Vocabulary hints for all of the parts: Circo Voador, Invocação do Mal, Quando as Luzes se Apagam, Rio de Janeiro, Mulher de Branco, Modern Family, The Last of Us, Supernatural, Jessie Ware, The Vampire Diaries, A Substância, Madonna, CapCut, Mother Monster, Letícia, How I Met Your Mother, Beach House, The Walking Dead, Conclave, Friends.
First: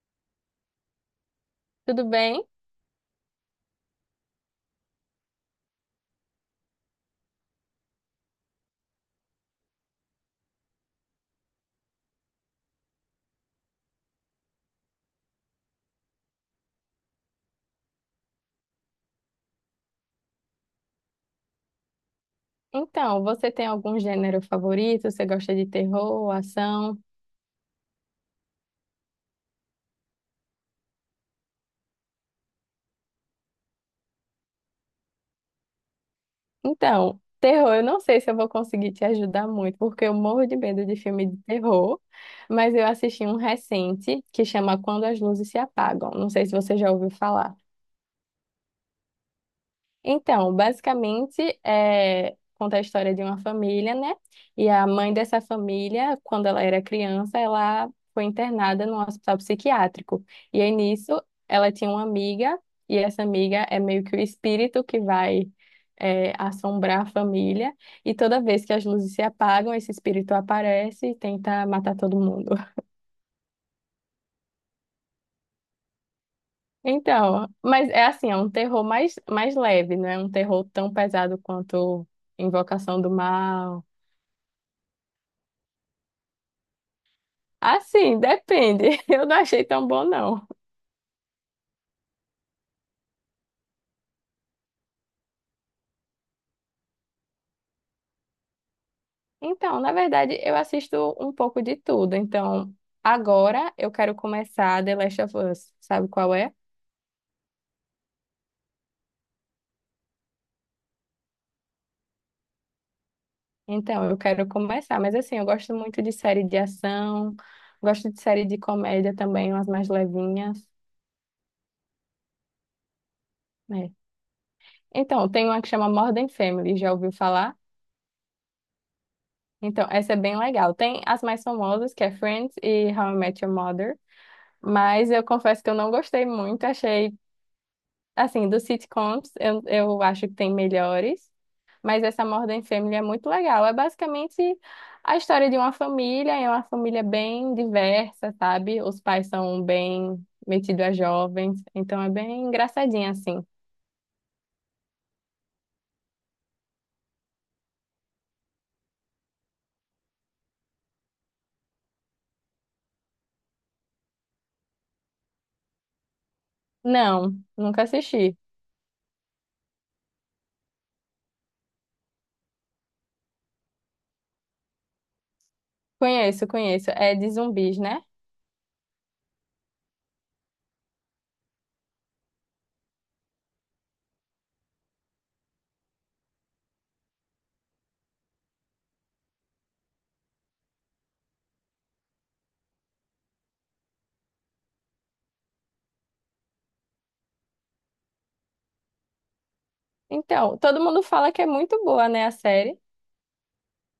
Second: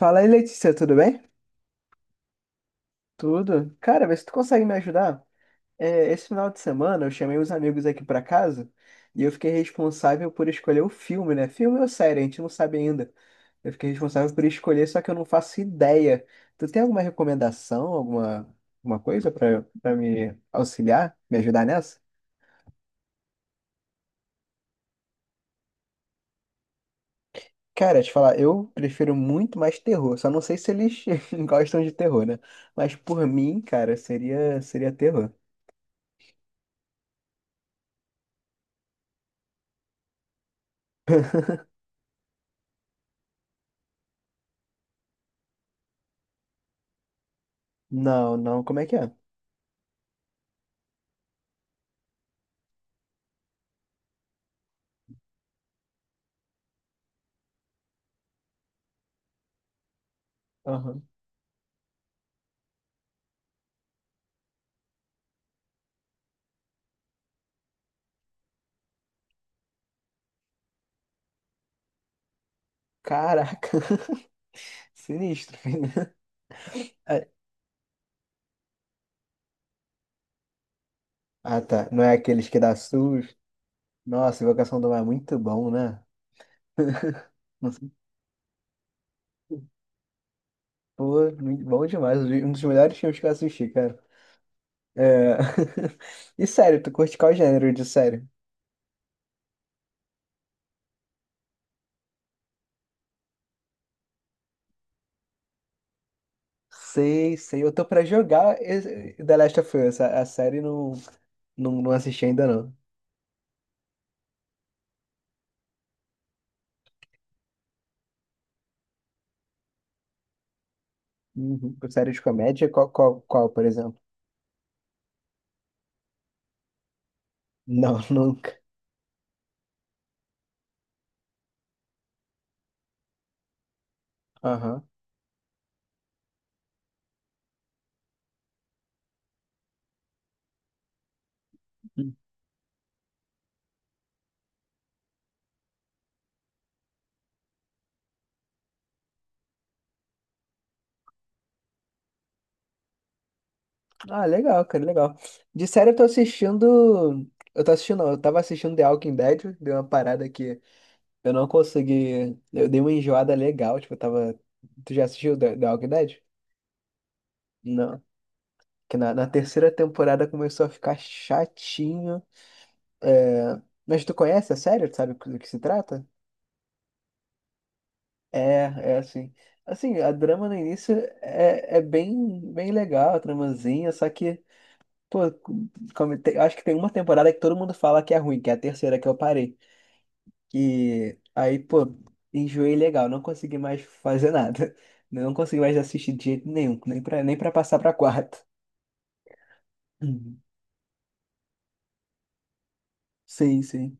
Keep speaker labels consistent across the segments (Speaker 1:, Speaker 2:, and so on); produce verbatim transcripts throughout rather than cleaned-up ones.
Speaker 1: Fala aí, Letícia, tudo bem?
Speaker 2: Tudo bem?
Speaker 1: Tudo. Cara, vê se tu consegue me ajudar. É, esse final de semana eu chamei os amigos aqui pra casa e eu fiquei responsável por escolher o filme, né? Filme ou série, a gente não sabe ainda. Eu fiquei responsável por escolher, só que eu não faço ideia. Tu tem alguma recomendação, alguma, alguma coisa pra para me auxiliar, me ajudar nessa?
Speaker 2: Então, você tem algum gênero favorito? Você gosta de terror, ação?
Speaker 1: Cara, te falar, eu prefiro muito mais terror. Só não sei se eles gostam de terror, né? Mas por mim, cara, seria seria terror.
Speaker 2: Então, terror, eu não sei se eu vou conseguir te ajudar muito, porque eu morro de medo de filme de terror, mas eu assisti um recente que chama Quando as Luzes se Apagam. Não sei se você já ouviu falar.
Speaker 1: Não, não, como é que é?
Speaker 2: Então, basicamente, é, conta a história de uma família, né? E a mãe dessa família, quando ela era criança, ela foi internada num hospital psiquiátrico. E aí,
Speaker 1: Aham.
Speaker 2: nisso, ela tinha uma amiga, e essa amiga é meio que o espírito que vai, é, assombrar a família. E toda vez que as luzes se apagam, esse espírito aparece e tenta matar todo mundo.
Speaker 1: Caraca, sinistro, filho. É.
Speaker 2: Então, mas é assim, é um terror mais, mais leve, não é um terror tão pesado
Speaker 1: Ah, tá. Não
Speaker 2: quanto
Speaker 1: é aqueles que dá
Speaker 2: Invocação do
Speaker 1: SUS.
Speaker 2: Mal.
Speaker 1: Nossa, Invocação do Mar é muito bom, né? Não sei.
Speaker 2: Assim, depende. Eu não achei tão bom, não.
Speaker 1: Pô, muito bom demais. Um dos melhores filmes que eu assisti, cara. É... E sério, tu curte qual gênero de série?
Speaker 2: Então, na verdade, eu assisto um pouco de tudo. Então, agora eu quero começar The Last of Us. Sabe qual é?
Speaker 1: Sei, sei. Eu tô pra jogar esse- The Last of Us. A, a série não, não, não assisti ainda, não.
Speaker 2: Então, eu quero começar. Mas, assim, eu gosto muito de série de ação, gosto de série de comédia também, umas mais levinhas,
Speaker 1: Uhum. Série de comédia? Qual, qual, qual, por
Speaker 2: né?
Speaker 1: exemplo?
Speaker 2: Então, tem uma que chama Modern Family, já ouviu falar?
Speaker 1: Não, nunca.
Speaker 2: Então, essa é bem legal. Tem as mais famosas, que é Friends e How I Met Your Mother.
Speaker 1: Aham.
Speaker 2: Mas eu confesso que eu não gostei muito, achei. Assim, dos sitcoms, eu, eu acho que tem melhores, mas essa Modern Family é muito legal. É basicamente a história de uma família, é uma família bem diversa, sabe? Os pais são bem metidos a jovens, então é bem engraçadinha assim.
Speaker 1: Ah, legal, cara, legal. De série eu tô assistindo. Eu tô assistindo, não, eu tava assistindo The Walking Dead, deu uma parada que eu não consegui. Eu dei uma enjoada legal, tipo, eu tava. Tu já assistiu The, The Walking Dead?
Speaker 2: Não, nunca
Speaker 1: Não.
Speaker 2: assisti.
Speaker 1: Que na, na terceira temporada começou a ficar chatinho. É... Mas tu conhece a série? Tu sabe do que se trata?
Speaker 2: Conheço, conheço. É de zumbis, né?
Speaker 1: É, é assim. Assim, a drama no início é, é bem, bem legal, a tramazinha, só que. Pô, como tem- eu acho que tem uma temporada que todo mundo fala que é ruim, que é a terceira que eu parei. Que aí, pô, enjoei legal, não consegui mais fazer nada. Não consegui mais assistir de jeito nenhum, nem pra, nem pra passar pra quarta. Uhum.
Speaker 2: Então, todo mundo fala que é muito boa, né, a série.
Speaker 1: Sim, sim.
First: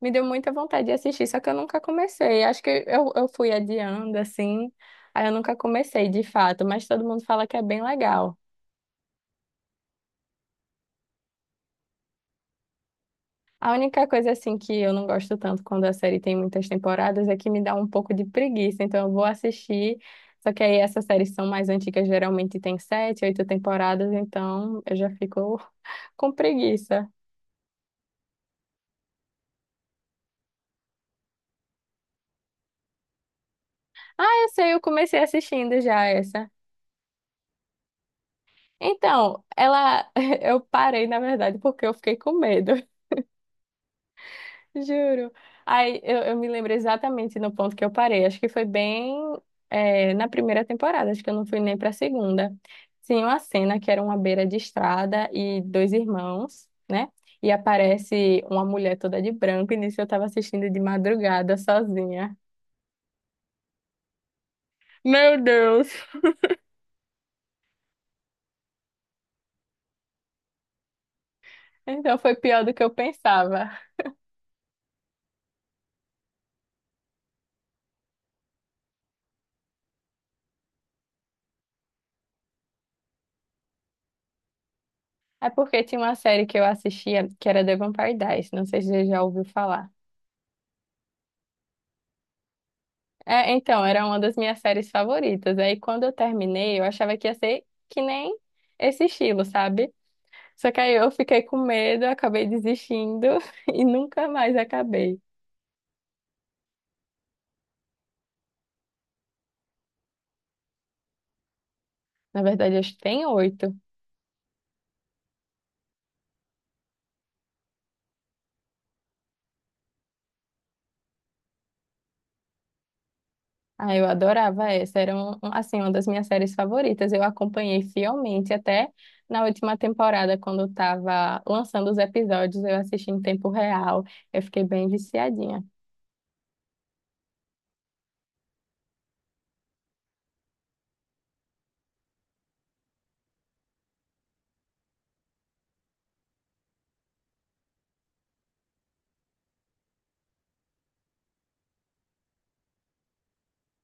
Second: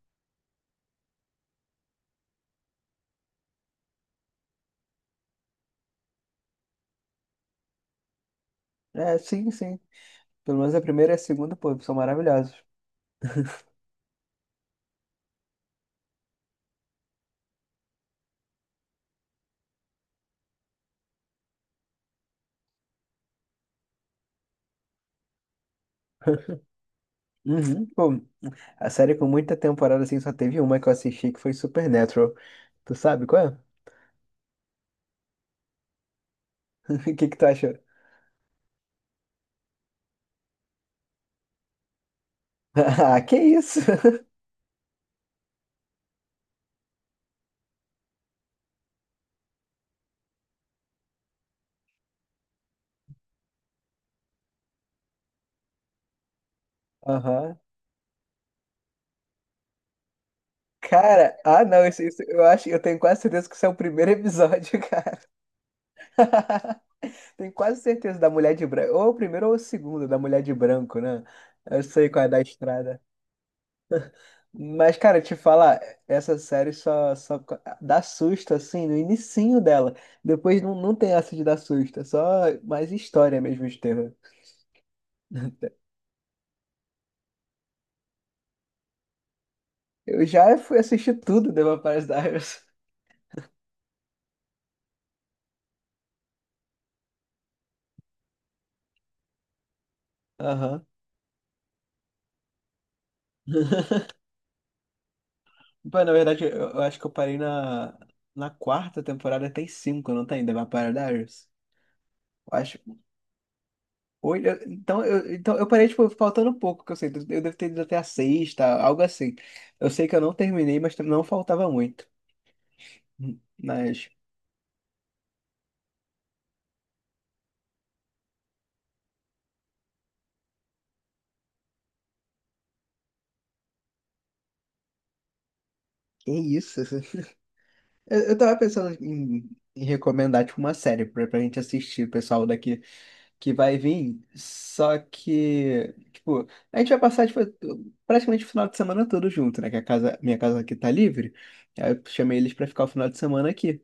Speaker 2: Me deu muita vontade de assistir, só que eu nunca comecei. Acho que eu, eu fui adiando, assim. Aí eu nunca comecei, de fato, mas todo mundo fala que é bem legal.
Speaker 1: É, sim, sim. Pelo menos a primeira e a segunda, pô, são maravilhosos.
Speaker 2: A única coisa, assim, que eu não gosto tanto quando a série tem muitas temporadas é que me dá um pouco de preguiça. Então eu vou assistir, só que aí essas séries são mais antigas, geralmente tem sete, oito temporadas, então eu já fico com preguiça.
Speaker 1: Uhum. Pô, a série com muita temporada, assim, só teve uma que eu assisti que foi Supernatural. Tu sabe qual é?
Speaker 2: Essa eu comecei assistindo já, essa.
Speaker 1: O que que tu achou?
Speaker 2: Então, ela, eu parei, na verdade, porque eu fiquei com medo.
Speaker 1: Ah, que isso?
Speaker 2: Juro. Aí eu, eu me lembro exatamente no ponto que eu parei. Acho que foi bem é, na primeira temporada, acho que eu não fui nem para a segunda. Tinha uma cena que era uma beira de estrada e dois irmãos, né? E
Speaker 1: Aham.
Speaker 2: aparece uma mulher toda de branco, e nisso eu estava assistindo de
Speaker 1: Cara,
Speaker 2: madrugada
Speaker 1: ah não, isso, isso-
Speaker 2: sozinha.
Speaker 1: eu acho, eu tenho quase certeza que isso é o primeiro episódio, cara.
Speaker 2: Meu Deus!
Speaker 1: Tenho quase certeza da Mulher de Branco, ou o primeiro ou o segundo da Mulher de Branco, né? Eu sei
Speaker 2: Então
Speaker 1: qual é
Speaker 2: foi
Speaker 1: da
Speaker 2: pior do que eu
Speaker 1: estrada.
Speaker 2: pensava.
Speaker 1: Mas, cara, te falar, essa série só, só dá susto, assim, no inicinho dela. Depois não, não tem essa de dar susto, é só mais história mesmo de terror.
Speaker 2: É porque tinha uma série que eu assistia que era The Vampire Diaries, não sei se você já ouviu falar.
Speaker 1: Eu já fui assistir tudo do Vampires Diaries.
Speaker 2: É, então, era uma das minhas séries favoritas. Aí quando eu terminei, eu achava que ia ser que nem esse estilo, sabe? Só que
Speaker 1: Aham.
Speaker 2: aí eu fiquei com medo, acabei desistindo e nunca mais acabei.
Speaker 1: Pô, na verdade, eu, eu acho que eu parei na, na quarta temporada, tem cinco, não tem? The Vampire Diaries?
Speaker 2: Na
Speaker 1: Eu
Speaker 2: verdade,
Speaker 1: acho.
Speaker 2: acho que tem oito.
Speaker 1: Oito eu- então, eu, então, eu parei, tipo, faltando pouco, que eu sei. Eu devo ter ido até a sexta, algo assim. Eu sei que eu não terminei, mas não faltava muito.
Speaker 2: Ah, eu
Speaker 1: Mas,
Speaker 2: adorava essa. Era, um, um- assim, uma das minhas séries favoritas. Eu acompanhei fielmente até na última temporada, quando estava lançando os episódios, eu assisti em tempo real. Eu fiquei bem viciadinha.
Speaker 1: que isso? Eu, eu tava pensando em, em recomendar, tipo, uma série pra, pra gente assistir, pessoal daqui. Que vai vir, só que, tipo, a gente vai passar tipo, praticamente o final de semana todo junto, né? Que a casa, minha casa aqui tá livre. Aí eu chamei eles pra ficar o final de semana aqui.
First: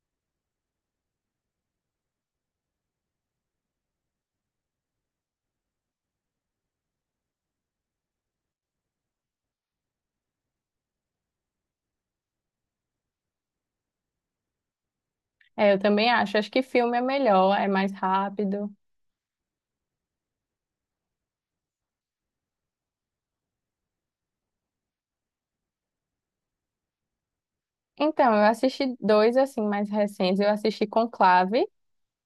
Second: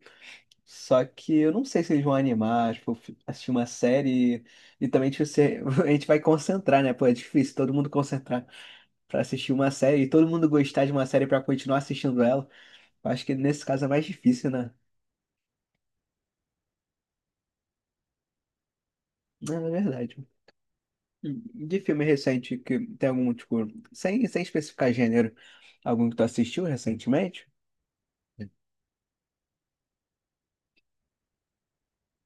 Speaker 1: Só que eu não sei se eles vão animar, tipo, fi- assistir uma série e, também tipo, se- a gente vai concentrar, né? Pô, é difícil todo mundo concentrar pra assistir uma série e todo mundo gostar de uma série pra continuar assistindo ela. Eu acho que nesse caso é mais difícil, né?
Speaker 2: É, eu também acho. Acho que filme é melhor, é mais rápido.
Speaker 1: Não, é verdade. De filme recente que tem algum, tipo, sem, sem especificar gênero, algum que tu assistiu recentemente?
Speaker 2: Então, eu assisti dois assim mais recentes. Eu assisti Conclave,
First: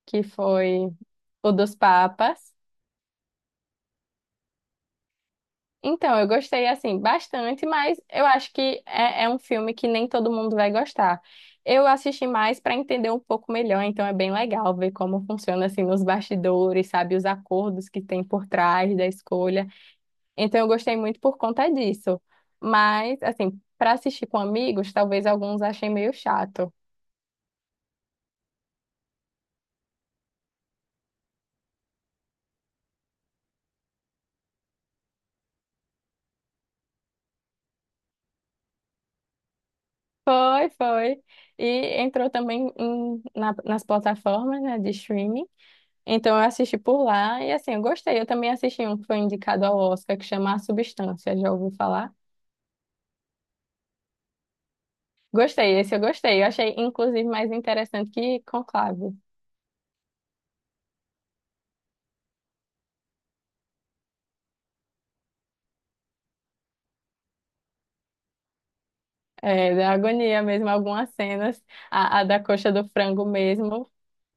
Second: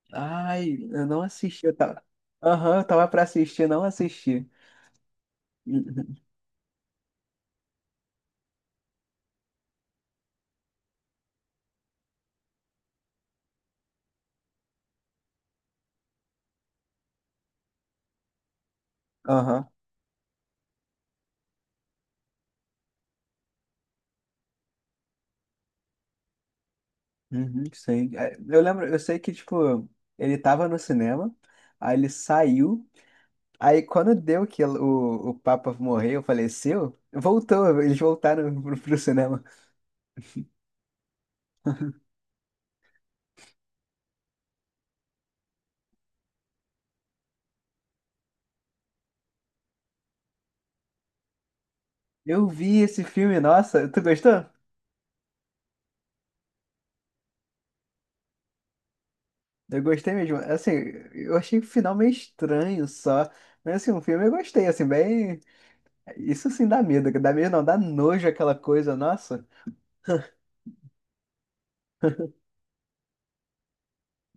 Speaker 2: que
Speaker 1: Ai,
Speaker 2: foi
Speaker 1: eu não
Speaker 2: o
Speaker 1: assisti, eu
Speaker 2: dos
Speaker 1: tava.
Speaker 2: Papas.
Speaker 1: Aham, eu tava pra assistir, não assisti. Uhum,
Speaker 2: Então, eu gostei assim bastante, mas eu acho que é, é um filme que nem todo mundo vai gostar. Eu assisti mais para entender um pouco melhor, então é bem legal ver como funciona assim nos bastidores, sabe, os acordos que tem por trás da escolha.
Speaker 1: aham,
Speaker 2: Então, eu gostei muito por conta disso. Mas, assim, para assistir com amigos, talvez alguns achem meio chato.
Speaker 1: uhum, sei. É, eu lembro, eu sei que, tipo, ele tava no cinema, aí ele saiu, aí quando deu que o, o Papa morreu, faleceu, voltou, eles voltaram pro, pro cinema.
Speaker 2: Foi, foi. E entrou também em- na- nas plataformas, né, de streaming. Então eu assisti por lá e assim, eu gostei. Eu também assisti um que foi indicado ao Oscar, que chama A Substância, já ouviu falar?
Speaker 1: Eu vi esse filme, nossa, tu gostou?
Speaker 2: Gostei, esse eu gostei. Eu achei, inclusive, mais interessante que Conclave.
Speaker 1: Eu gostei mesmo. Assim, eu achei o final meio estranho só. Mas assim, o filme eu gostei, assim, bem. Isso sim dá medo. Dá medo não, dá nojo aquela coisa, nossa.
Speaker 2: É, da agonia mesmo, algumas cenas. A, a da coxa do frango mesmo.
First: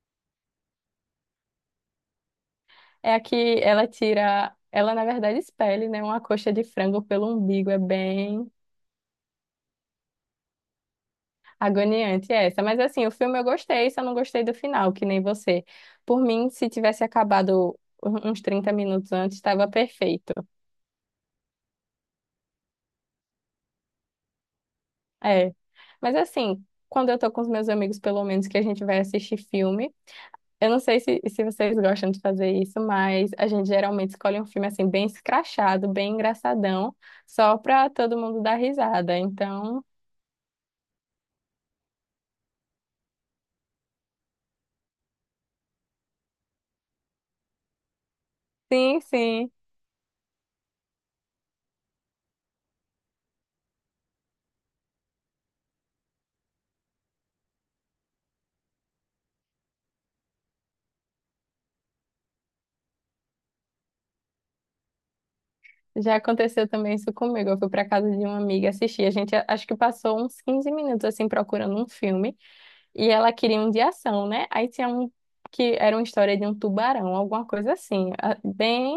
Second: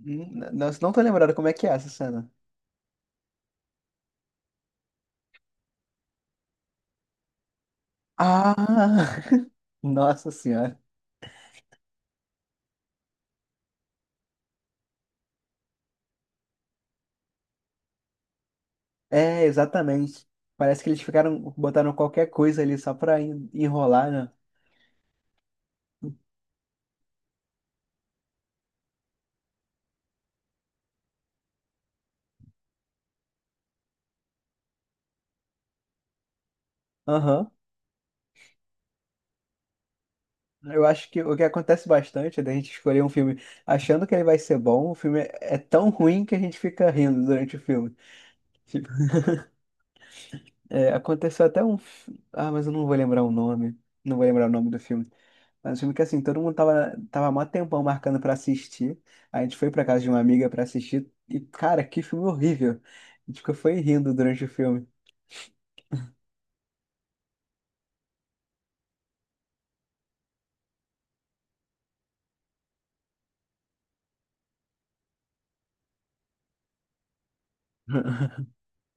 Speaker 1: N- Nossa, não tô lembrado como é que é essa cena.
Speaker 2: É a que ela tira... Ela, na verdade, espelha, né, uma coxa de frango pelo umbigo. É bem...
Speaker 1: Ah! Nossa senhora.
Speaker 2: Agoniante essa, mas assim, o filme eu gostei, só não gostei do final, que nem você. Por mim, se tivesse acabado um- uns trinta minutos antes,
Speaker 1: É,
Speaker 2: estava
Speaker 1: exatamente.
Speaker 2: perfeito.
Speaker 1: Parece que eles ficaram, botaram qualquer coisa ali só pra en- enrolar, né?
Speaker 2: É. Mas assim, quando eu tô com os meus amigos, pelo menos que a gente vai assistir filme, eu não sei se, se vocês gostam de fazer isso, mas a gente geralmente escolhe um filme assim, bem escrachado, bem engraçadão,
Speaker 1: Aham.
Speaker 2: só pra todo mundo dar risada. Então,
Speaker 1: Eu acho que o que acontece bastante é da gente escolher um filme achando que ele vai ser bom, o filme é é tão ruim que a gente fica rindo durante o filme.
Speaker 2: sim, sim,
Speaker 1: É, aconteceu até um. fi- Ah, mas eu não vou lembrar o nome. Não vou lembrar o nome do filme. Mas o filme que assim, todo mundo tava, tava mó tempão marcando pra assistir. Aí a gente foi pra casa de uma amiga pra assistir. E, cara, que filme horrível. A gente ficou foi rindo durante o filme.
Speaker 2: já aconteceu também isso comigo. Eu fui para casa de uma amiga assistir. A gente a- acho que passou uns quinze minutos assim procurando um filme e ela queria um de ação, né? Aí tinha um que era uma história de um tubarão, alguma coisa assim, a- bem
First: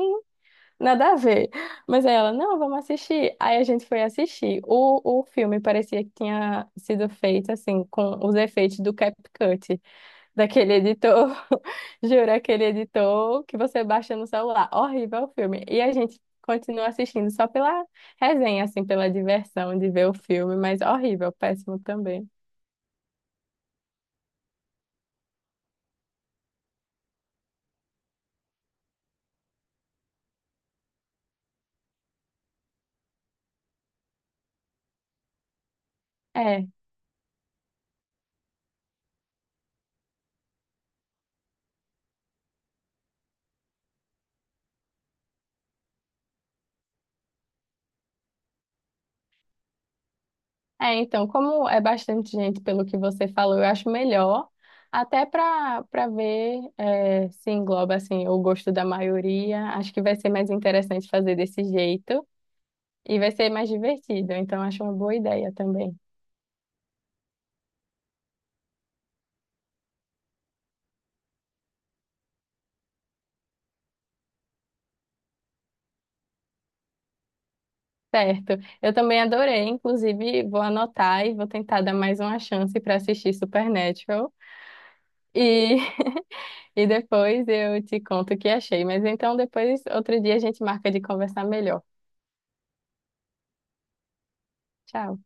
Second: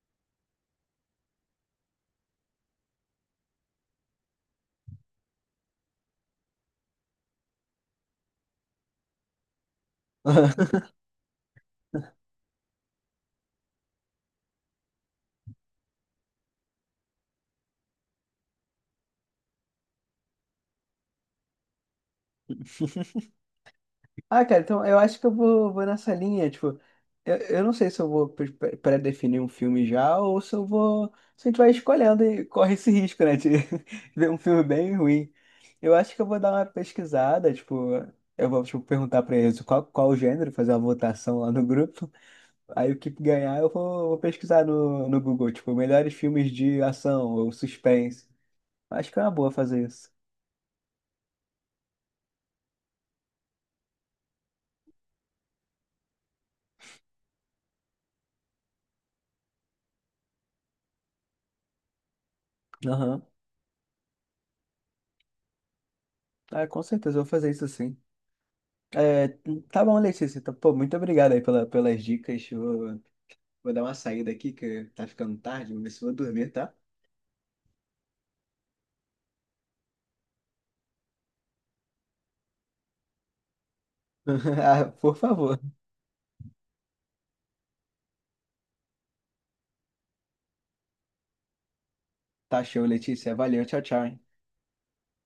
Speaker 2: nada a ver. Mas aí ela, não, vamos assistir. Aí a gente foi assistir. O, o filme parecia que tinha sido feito assim com os efeitos do CapCut daquele editor, juro, aquele editor que você baixa no celular. Horrível o filme. E a gente continua assistindo só pela resenha, assim, pela diversão de ver o filme, mas horrível, péssimo também.
Speaker 1: Ah, cara, então eu acho que eu vou, vou nessa linha, tipo, eu, eu não sei se eu vou pre- pre- pré-definir um filme já ou se eu vou, se a gente vai escolhendo e corre esse risco, né, de ver um filme bem ruim. Eu acho que eu vou dar uma
Speaker 2: É,
Speaker 1: pesquisada, tipo, eu vou, tipo, perguntar pra eles qual, qual o gênero, fazer uma votação lá no grupo, aí o que ganhar eu vou, vou pesquisar no, no Google, tipo, melhores filmes de ação ou suspense. Acho que é uma boa fazer isso.
Speaker 2: é, então, como é bastante gente, pelo que você falou, eu acho melhor, até para para ver é, se engloba, assim, o gosto da maioria. Acho que vai ser mais interessante fazer desse jeito e
Speaker 1: Aham,
Speaker 2: vai ser mais divertido, então acho uma boa ideia também.
Speaker 1: ah, com certeza eu vou fazer isso sim. É, tá bom, Letícia. Então, pô, muito obrigado aí pela, pelas dicas. Vou, vou dar uma saída aqui, que tá ficando tarde. Vou ver se vou dormir, tá?
Speaker 2: Certo. Eu também adorei, inclusive vou anotar e vou tentar dar mais uma chance para assistir Supernatural.
Speaker 1: Ah, por favor.
Speaker 2: E, e depois eu te conto o que achei. Mas então depois, outro dia, a gente marca de conversar melhor.
Speaker 1: Tá show, Letícia. Valeu, tchau, tchau, hein?
Speaker 2: Tchau.